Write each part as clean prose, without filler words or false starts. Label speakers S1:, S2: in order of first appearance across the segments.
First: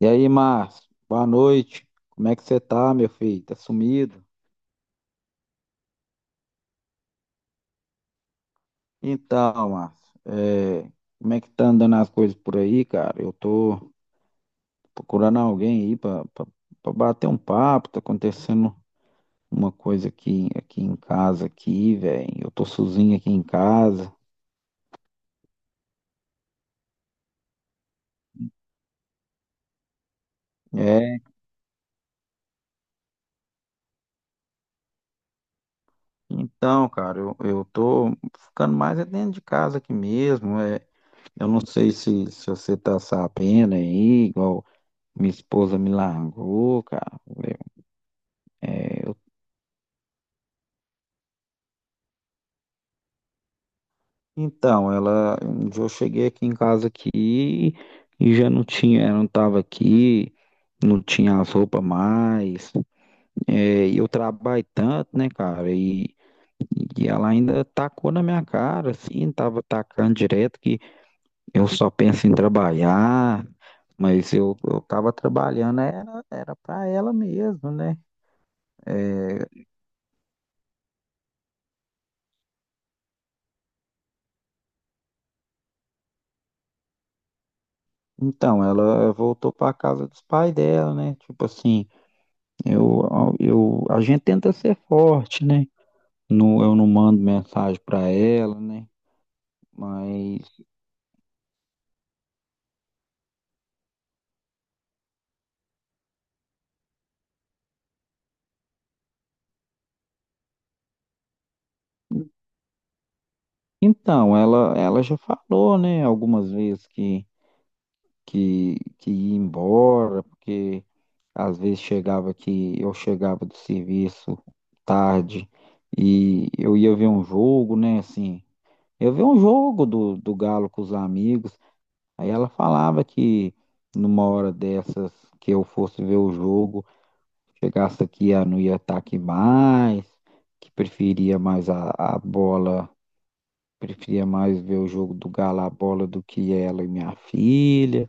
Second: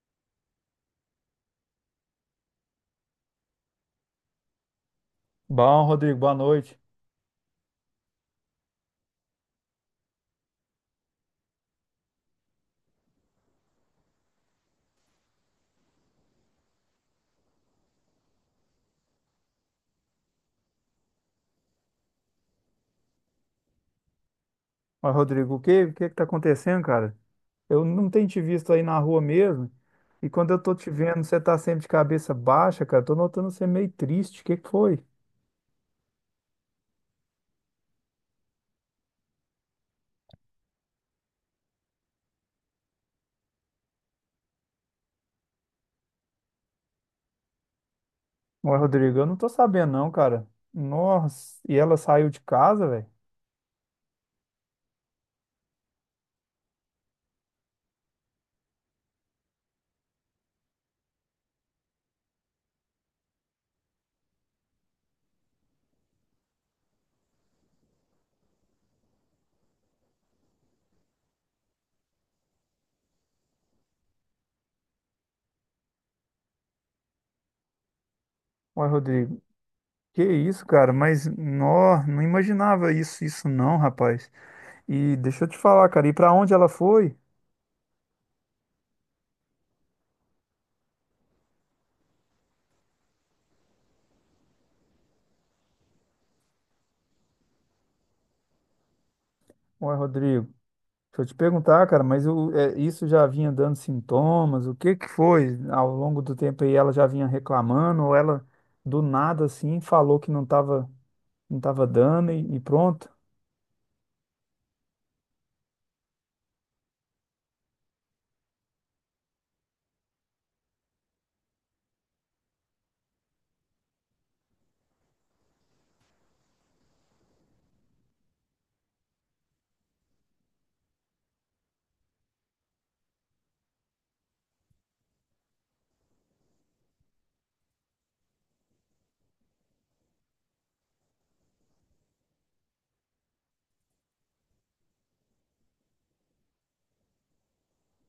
S1: E aí, Márcio, boa noite. Como é que você tá, meu filho? Tá sumido?
S2: Bom, Rodrigo, boa noite.
S1: Então, Márcio, como é que tá andando as coisas por aí, cara? Eu tô procurando alguém aí pra bater um papo. Tá acontecendo uma coisa aqui, aqui em casa, aqui, velho. Eu tô sozinho aqui em casa.
S2: Mas, Rodrigo, o que é que tá acontecendo, cara? Eu não tenho te visto aí na rua mesmo. E quando eu tô te
S1: É,
S2: vendo, você tá sempre de cabeça baixa, cara. Tô notando você meio triste. O que que foi?
S1: então, cara, eu tô ficando mais é dentro de casa aqui mesmo. Eu não sei se você tá sabendo aí, igual minha esposa me largou, cara. É,
S2: Ué, Rodrigo, eu não tô sabendo não, cara. Nossa, e ela saiu de casa, velho?
S1: Então, ela, um dia eu cheguei aqui em casa aqui e já não tinha, ela não estava aqui, não tinha as roupas mais. É, e eu trabalho tanto, né, cara? E ela ainda tacou na minha cara, assim, tava tacando direto que eu só penso em trabalhar, mas eu tava trabalhando, era para ela mesmo, né?
S2: Ué, Rodrigo,
S1: É,
S2: que isso, cara? Mas, nó, não imaginava isso não, rapaz. E deixa eu te falar, cara, e pra onde ela foi?
S1: então, ela voltou para casa dos pais dela, né? Tipo assim. Eu, a gente tenta ser forte, né? No, eu não mando mensagem para ela, né?
S2: Ué,
S1: Mas
S2: Rodrigo, deixa eu te perguntar, cara, mas isso já vinha dando sintomas? O que que foi ao longo do tempo aí? Ela já vinha reclamando ou ela do nada assim falou que não tava dando e pronto?
S1: então, ela já falou, né, algumas vezes que ia embora, porque às vezes chegava que eu chegava do serviço tarde e eu ia ver um jogo, né? Assim, eu ver um jogo do Galo com os amigos. Aí ela falava que numa hora dessas que eu fosse ver o jogo, chegasse aqui, ela não ia estar aqui mais, que preferia mais a bola, preferia mais ver o jogo do Galo a bola do que ela e minha filha.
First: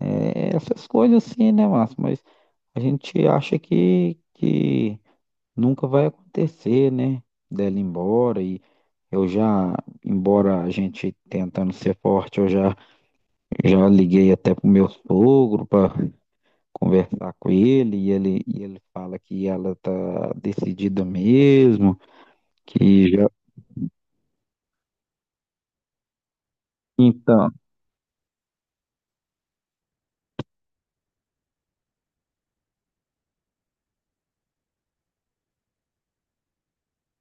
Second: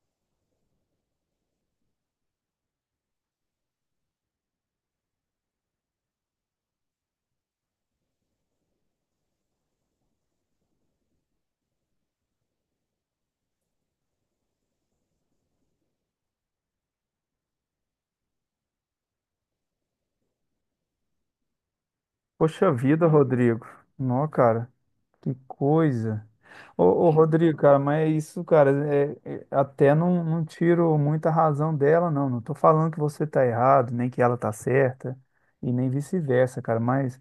S1: É, essas coisas assim, né, Márcio? Mas a gente acha que nunca vai acontecer, né? Dela ir embora e eu já, embora a gente tentando ser forte, eu já, já liguei até pro meu sogro para conversar com ele e ele fala que ela tá decidida mesmo,
S2: Poxa vida,
S1: que já...
S2: Rodrigo. Não, cara. Que coisa. Ô,
S1: Então,
S2: Rodrigo, cara, mas é isso, cara, até não, não tiro muita razão dela, não. Não tô falando que você tá errado, nem que ela tá certa, e nem vice-versa, cara, mas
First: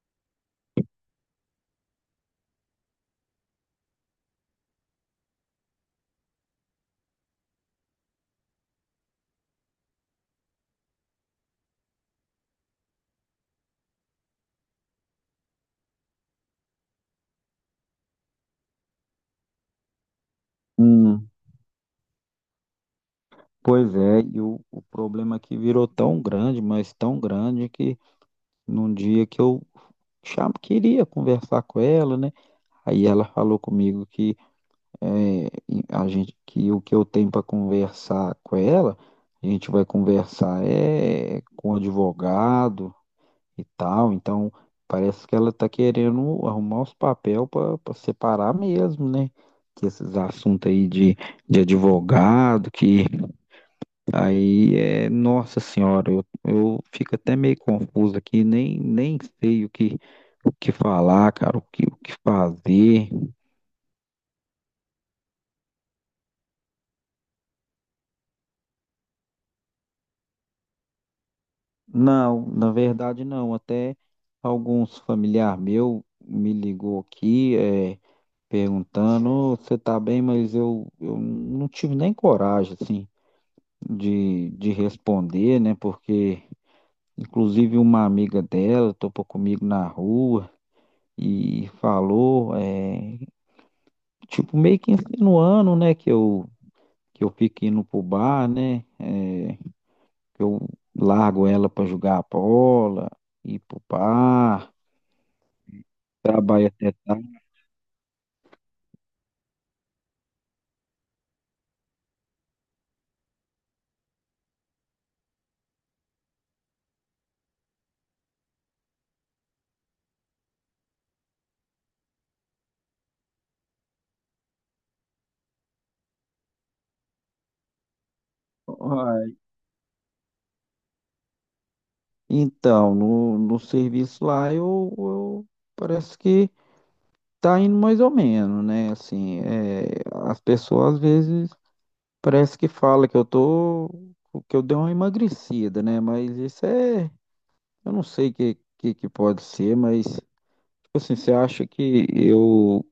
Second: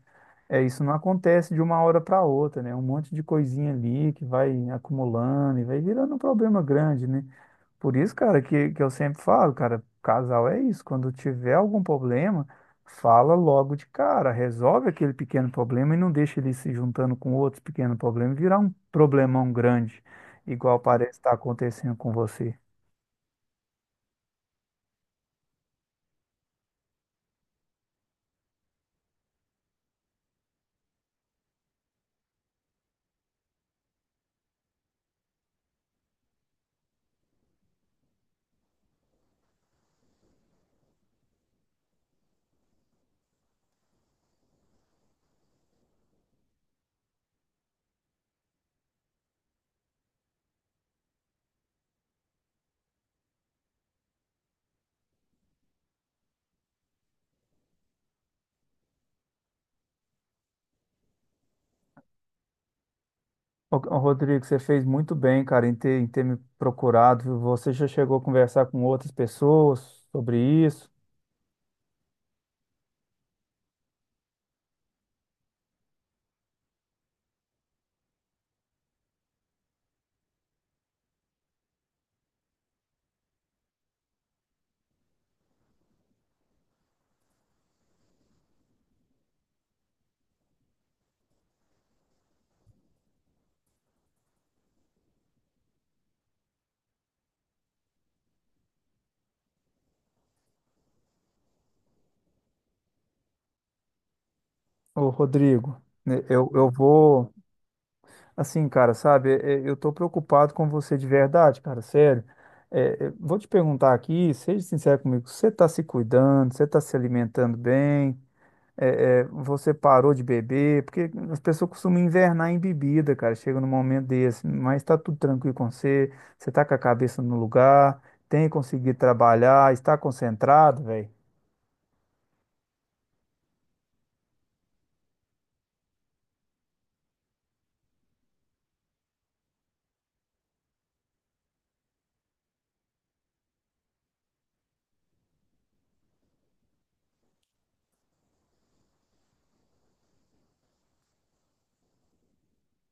S2: é isso não acontece de uma hora para outra, né? Um monte de coisinha ali que vai acumulando e vai virando um problema grande, né? Por isso, cara, que eu sempre falo, cara, casal é isso. Quando tiver algum problema, fala logo de cara, resolve aquele pequeno problema e não deixa ele se juntando com outros pequenos problemas e virar um problemão grande, igual parece
S1: hum,
S2: estar acontecendo com você.
S1: pois é, e o problema que virou tão grande, mas tão grande que num dia que eu queria conversar com ela, né? Aí ela falou comigo que é, e a gente que o que eu tenho para conversar com ela, a gente vai conversar é com o advogado e tal. Então, parece que ela tá querendo arrumar os papéis para separar mesmo, né? Que esses assuntos aí de advogado, que aí é, nossa senhora, eu fico até meio confuso aqui, nem sei o que falar, cara, o que fazer.
S2: Ô, Rodrigo, você fez muito bem, cara, em ter me procurado, viu? Você já chegou a conversar com outras pessoas sobre isso?
S1: Não, na verdade não, até alguns familiar meu me ligou aqui, é, perguntando, "Ô, você tá bem, mas eu não tive nem coragem, assim, de responder, né? Porque, inclusive, uma amiga dela topou comigo na rua e falou, é, tipo, meio que insinuando, né, que eu fico indo pro bar, né? Que eu largo ela pra jogar bola, ir pro bar,
S2: Ô, Rodrigo, né, eu,
S1: trabalho
S2: eu
S1: até
S2: vou.
S1: tarde.
S2: Assim, cara, sabe, eu tô preocupado com você de verdade, cara, sério. Vou te perguntar aqui, seja sincero comigo, você tá se cuidando, você tá se alimentando bem? Você parou de beber? Porque as pessoas costumam invernar em bebida, cara, chega num momento desse. Mas tá tudo tranquilo com você, você tá com a cabeça no lugar, tem conseguido
S1: Uai,
S2: trabalhar, está concentrado, velho?
S1: então, no serviço lá, parece que tá indo mais ou menos, né? Assim, é, as pessoas às vezes parece que fala que eu tô, que eu dei uma emagrecida, né? Mas isso é, eu não sei o que pode ser, mas tipo assim, você acha que eu,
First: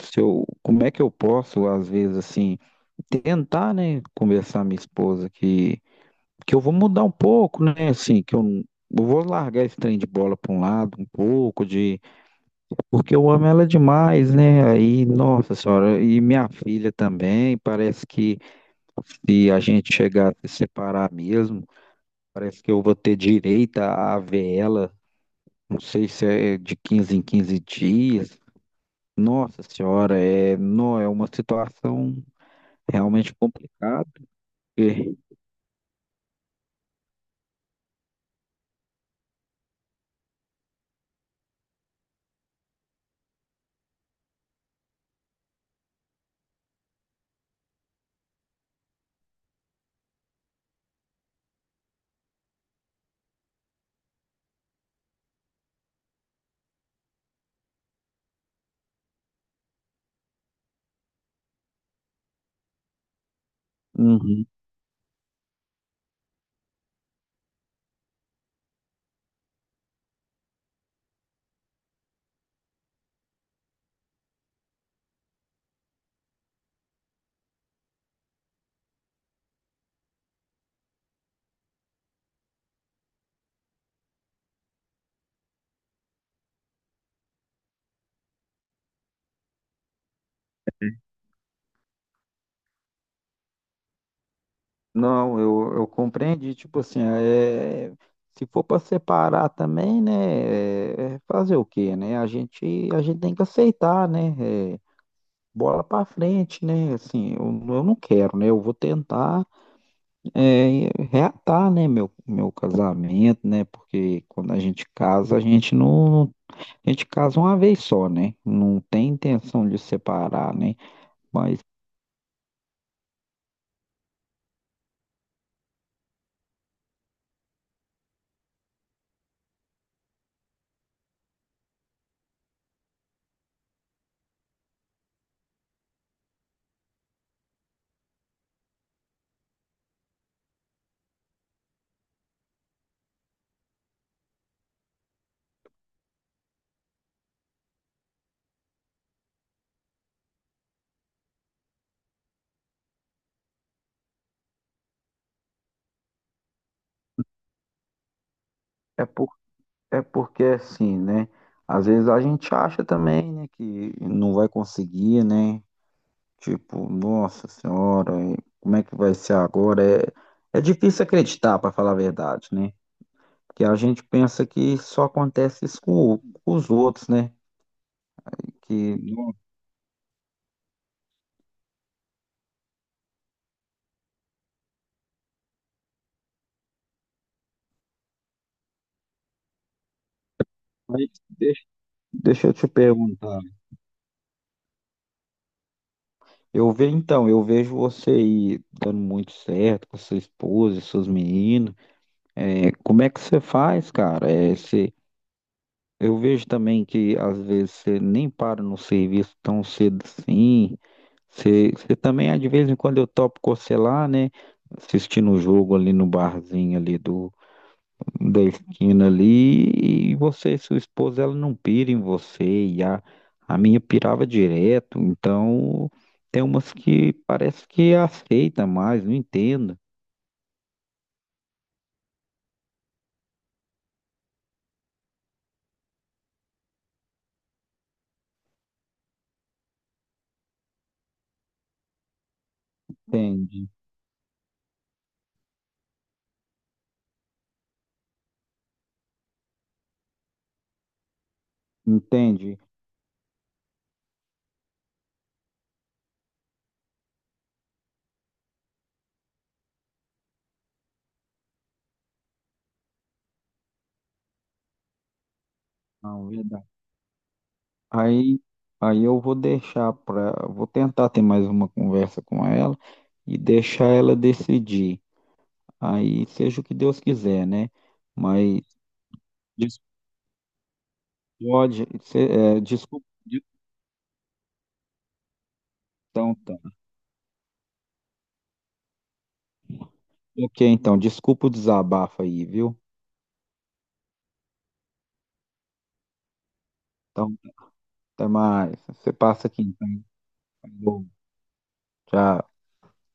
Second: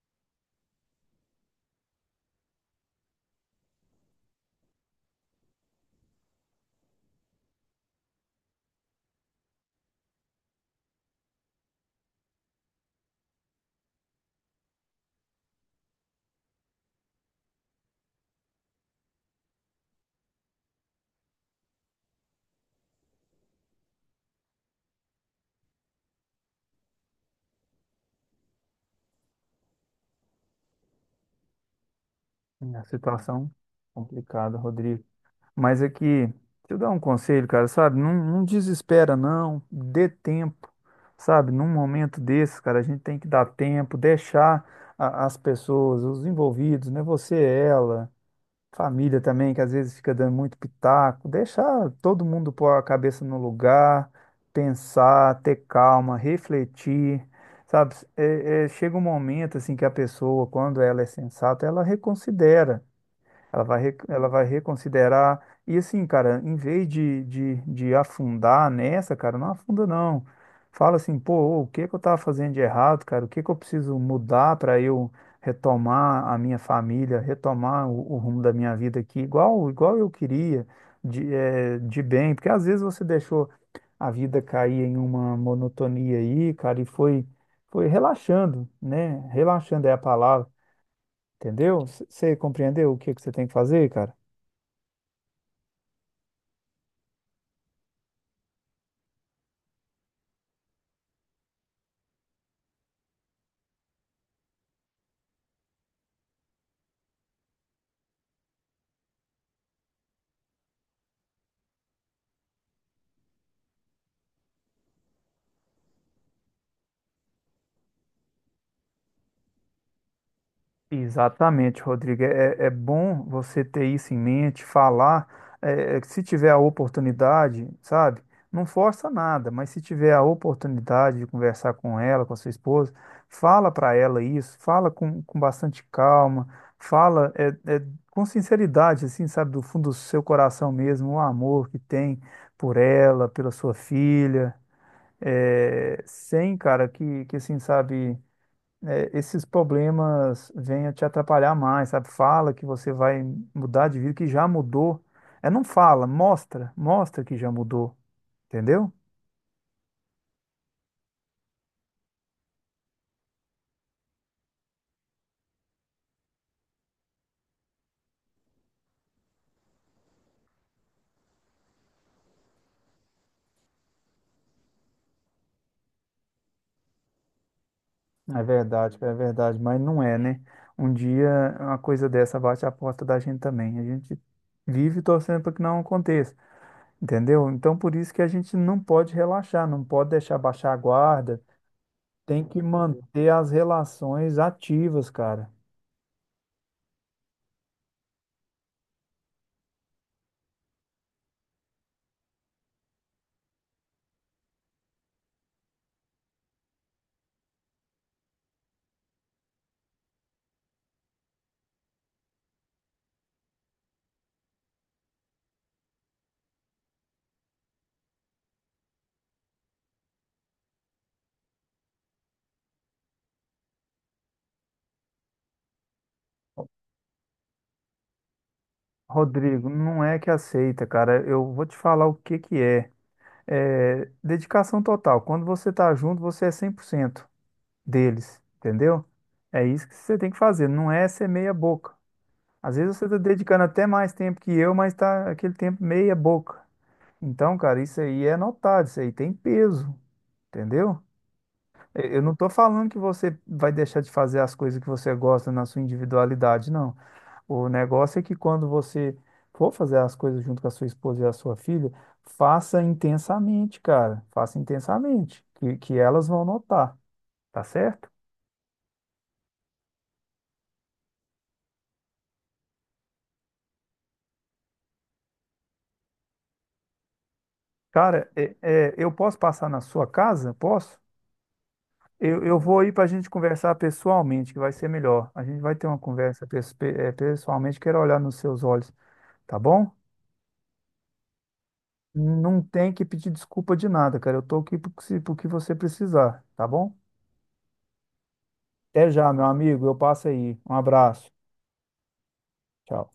S1: se eu, como é que eu posso às vezes assim tentar, né, conversar com minha esposa que eu vou mudar um pouco, né? Assim, que eu vou largar esse trem de bola para um lado um pouco de, porque eu amo ela demais, né? Aí, nossa senhora, e minha filha também, parece que se a gente chegar a se separar mesmo, parece que eu vou ter direito a ver ela, não sei se é de 15 em 15 dias. Nossa senhora, é, não, é uma situação
S2: É, a
S1: realmente
S2: situação
S1: complicada,
S2: complicada, Rodrigo.
S1: porque...
S2: Mas é que, deixa eu dar um conselho, cara, sabe? Não, não desespera, não. Dê tempo, sabe? Num momento desses, cara, a gente tem que dar tempo, deixar as pessoas, os envolvidos, né? Você, ela, família também, que às vezes fica dando muito pitaco. Deixar todo mundo pôr a cabeça no lugar, pensar, ter calma, refletir, sabe? Chega um momento, assim, que a pessoa, quando ela é sensata, ela reconsidera. Ela vai
S1: Uhum.
S2: reconsiderar. E assim, cara, em vez de afundar nessa, cara, não afunda não. Fala assim, pô, o que que eu tava fazendo de errado, cara? O que que eu preciso mudar para eu retomar a minha família, retomar o rumo da minha vida aqui, igual, igual eu queria, de, de bem. Porque às vezes você deixou a vida cair em uma monotonia aí, cara, e foi, foi relaxando, né? Relaxando é a palavra. Entendeu? Você compreendeu o que que você tem que fazer, cara?
S1: Não, eu compreendi, tipo assim, é, se for para separar também, né, é fazer o quê, né? A gente tem que aceitar, né? É, bola para frente, né? Assim, eu não quero, né? Eu vou tentar é reatar, né, meu casamento, né? Porque quando a gente casa, a gente não, a gente casa uma vez só, né? Não tem intenção de separar, né? Mas
S2: Exatamente, Rodrigo. É, é bom você ter isso em mente, falar. Se tiver a oportunidade, sabe? Não força nada, mas se tiver a oportunidade de conversar com ela, com a sua esposa, fala para ela isso, fala com bastante calma, fala é, com sinceridade, assim, sabe? Do fundo do seu coração mesmo, o amor que tem por ela, pela sua filha. Sem, cara, que assim, sabe, é, esses problemas venham te atrapalhar mais, sabe? Fala que você vai mudar de vida, que já mudou. É, não fala, mostra, mostra que já mudou, entendeu?
S1: é, é porque assim, né? Às vezes a gente acha também, né, que não vai conseguir, né? Tipo, nossa senhora, e como é que vai ser agora? É, é difícil acreditar, para falar a verdade, né? Porque a gente pensa que só acontece isso com com os outros, né?
S2: É
S1: Que...
S2: verdade, mas não é, né? Um dia uma coisa dessa bate a porta da gente também. A gente vive torcendo para que não aconteça, entendeu? Então, por isso que a gente não pode relaxar, não pode deixar baixar a
S1: Mas
S2: guarda, tem
S1: deixa eu
S2: que
S1: te
S2: manter
S1: perguntar.
S2: as relações ativas, cara.
S1: Eu vejo você aí dando muito certo com sua esposa e seus meninos. É, como é que você faz, cara? É, você... Eu vejo também que às vezes você nem para no serviço tão cedo assim. Você, também, ah, de vez em quando, eu topo cocelar, né? Assistindo o jogo ali no barzinho ali da esquina ali. E você e sua esposa, ela não pira em você. E a minha pirava direto. Então, tem umas que parece que aceita mais, não
S2: Rodrigo,
S1: entendo.
S2: não é que aceita, cara. Eu vou te falar o que que é. É dedicação total. Quando você tá junto, você é 100% deles, entendeu? É isso que você tem que fazer, não é ser meia boca. Às vezes você tá dedicando
S1: Entende,
S2: até mais tempo que eu, mas tá aquele tempo meia boca. Então, cara, isso aí é notado, isso aí tem peso, entendeu? Eu não estou
S1: entende.
S2: falando que você vai deixar de fazer as coisas que você gosta na sua individualidade, não. O negócio é que quando você for fazer as coisas junto com a sua esposa e a sua filha, faça intensamente, cara. Faça intensamente, que elas
S1: Não,
S2: vão
S1: verdade.
S2: notar, tá certo?
S1: Aí, eu vou deixar para, vou tentar ter mais uma conversa com ela e deixar ela decidir. Aí seja o que Deus quiser, né?
S2: Cara,
S1: Mas
S2: eu posso passar na
S1: des-
S2: sua casa? Posso?
S1: Pode,
S2: Eu
S1: é,
S2: vou ir para a
S1: desculpa,
S2: gente conversar pessoalmente, que vai ser melhor. A gente vai ter uma
S1: então,
S2: conversa
S1: tá.
S2: pessoalmente, quero olhar nos seus olhos, tá bom?
S1: Ok, então, desculpa o desabafo aí,
S2: Não
S1: viu?
S2: tem que pedir desculpa de nada, cara. Eu tô aqui pro que pro que você precisar, tá bom?
S1: Então, até mais.
S2: Até
S1: Você
S2: já, meu
S1: passa aqui,
S2: amigo.
S1: então.
S2: Eu passo aí. Um
S1: Falou.
S2: abraço.
S1: Tchau.
S2: Tchau.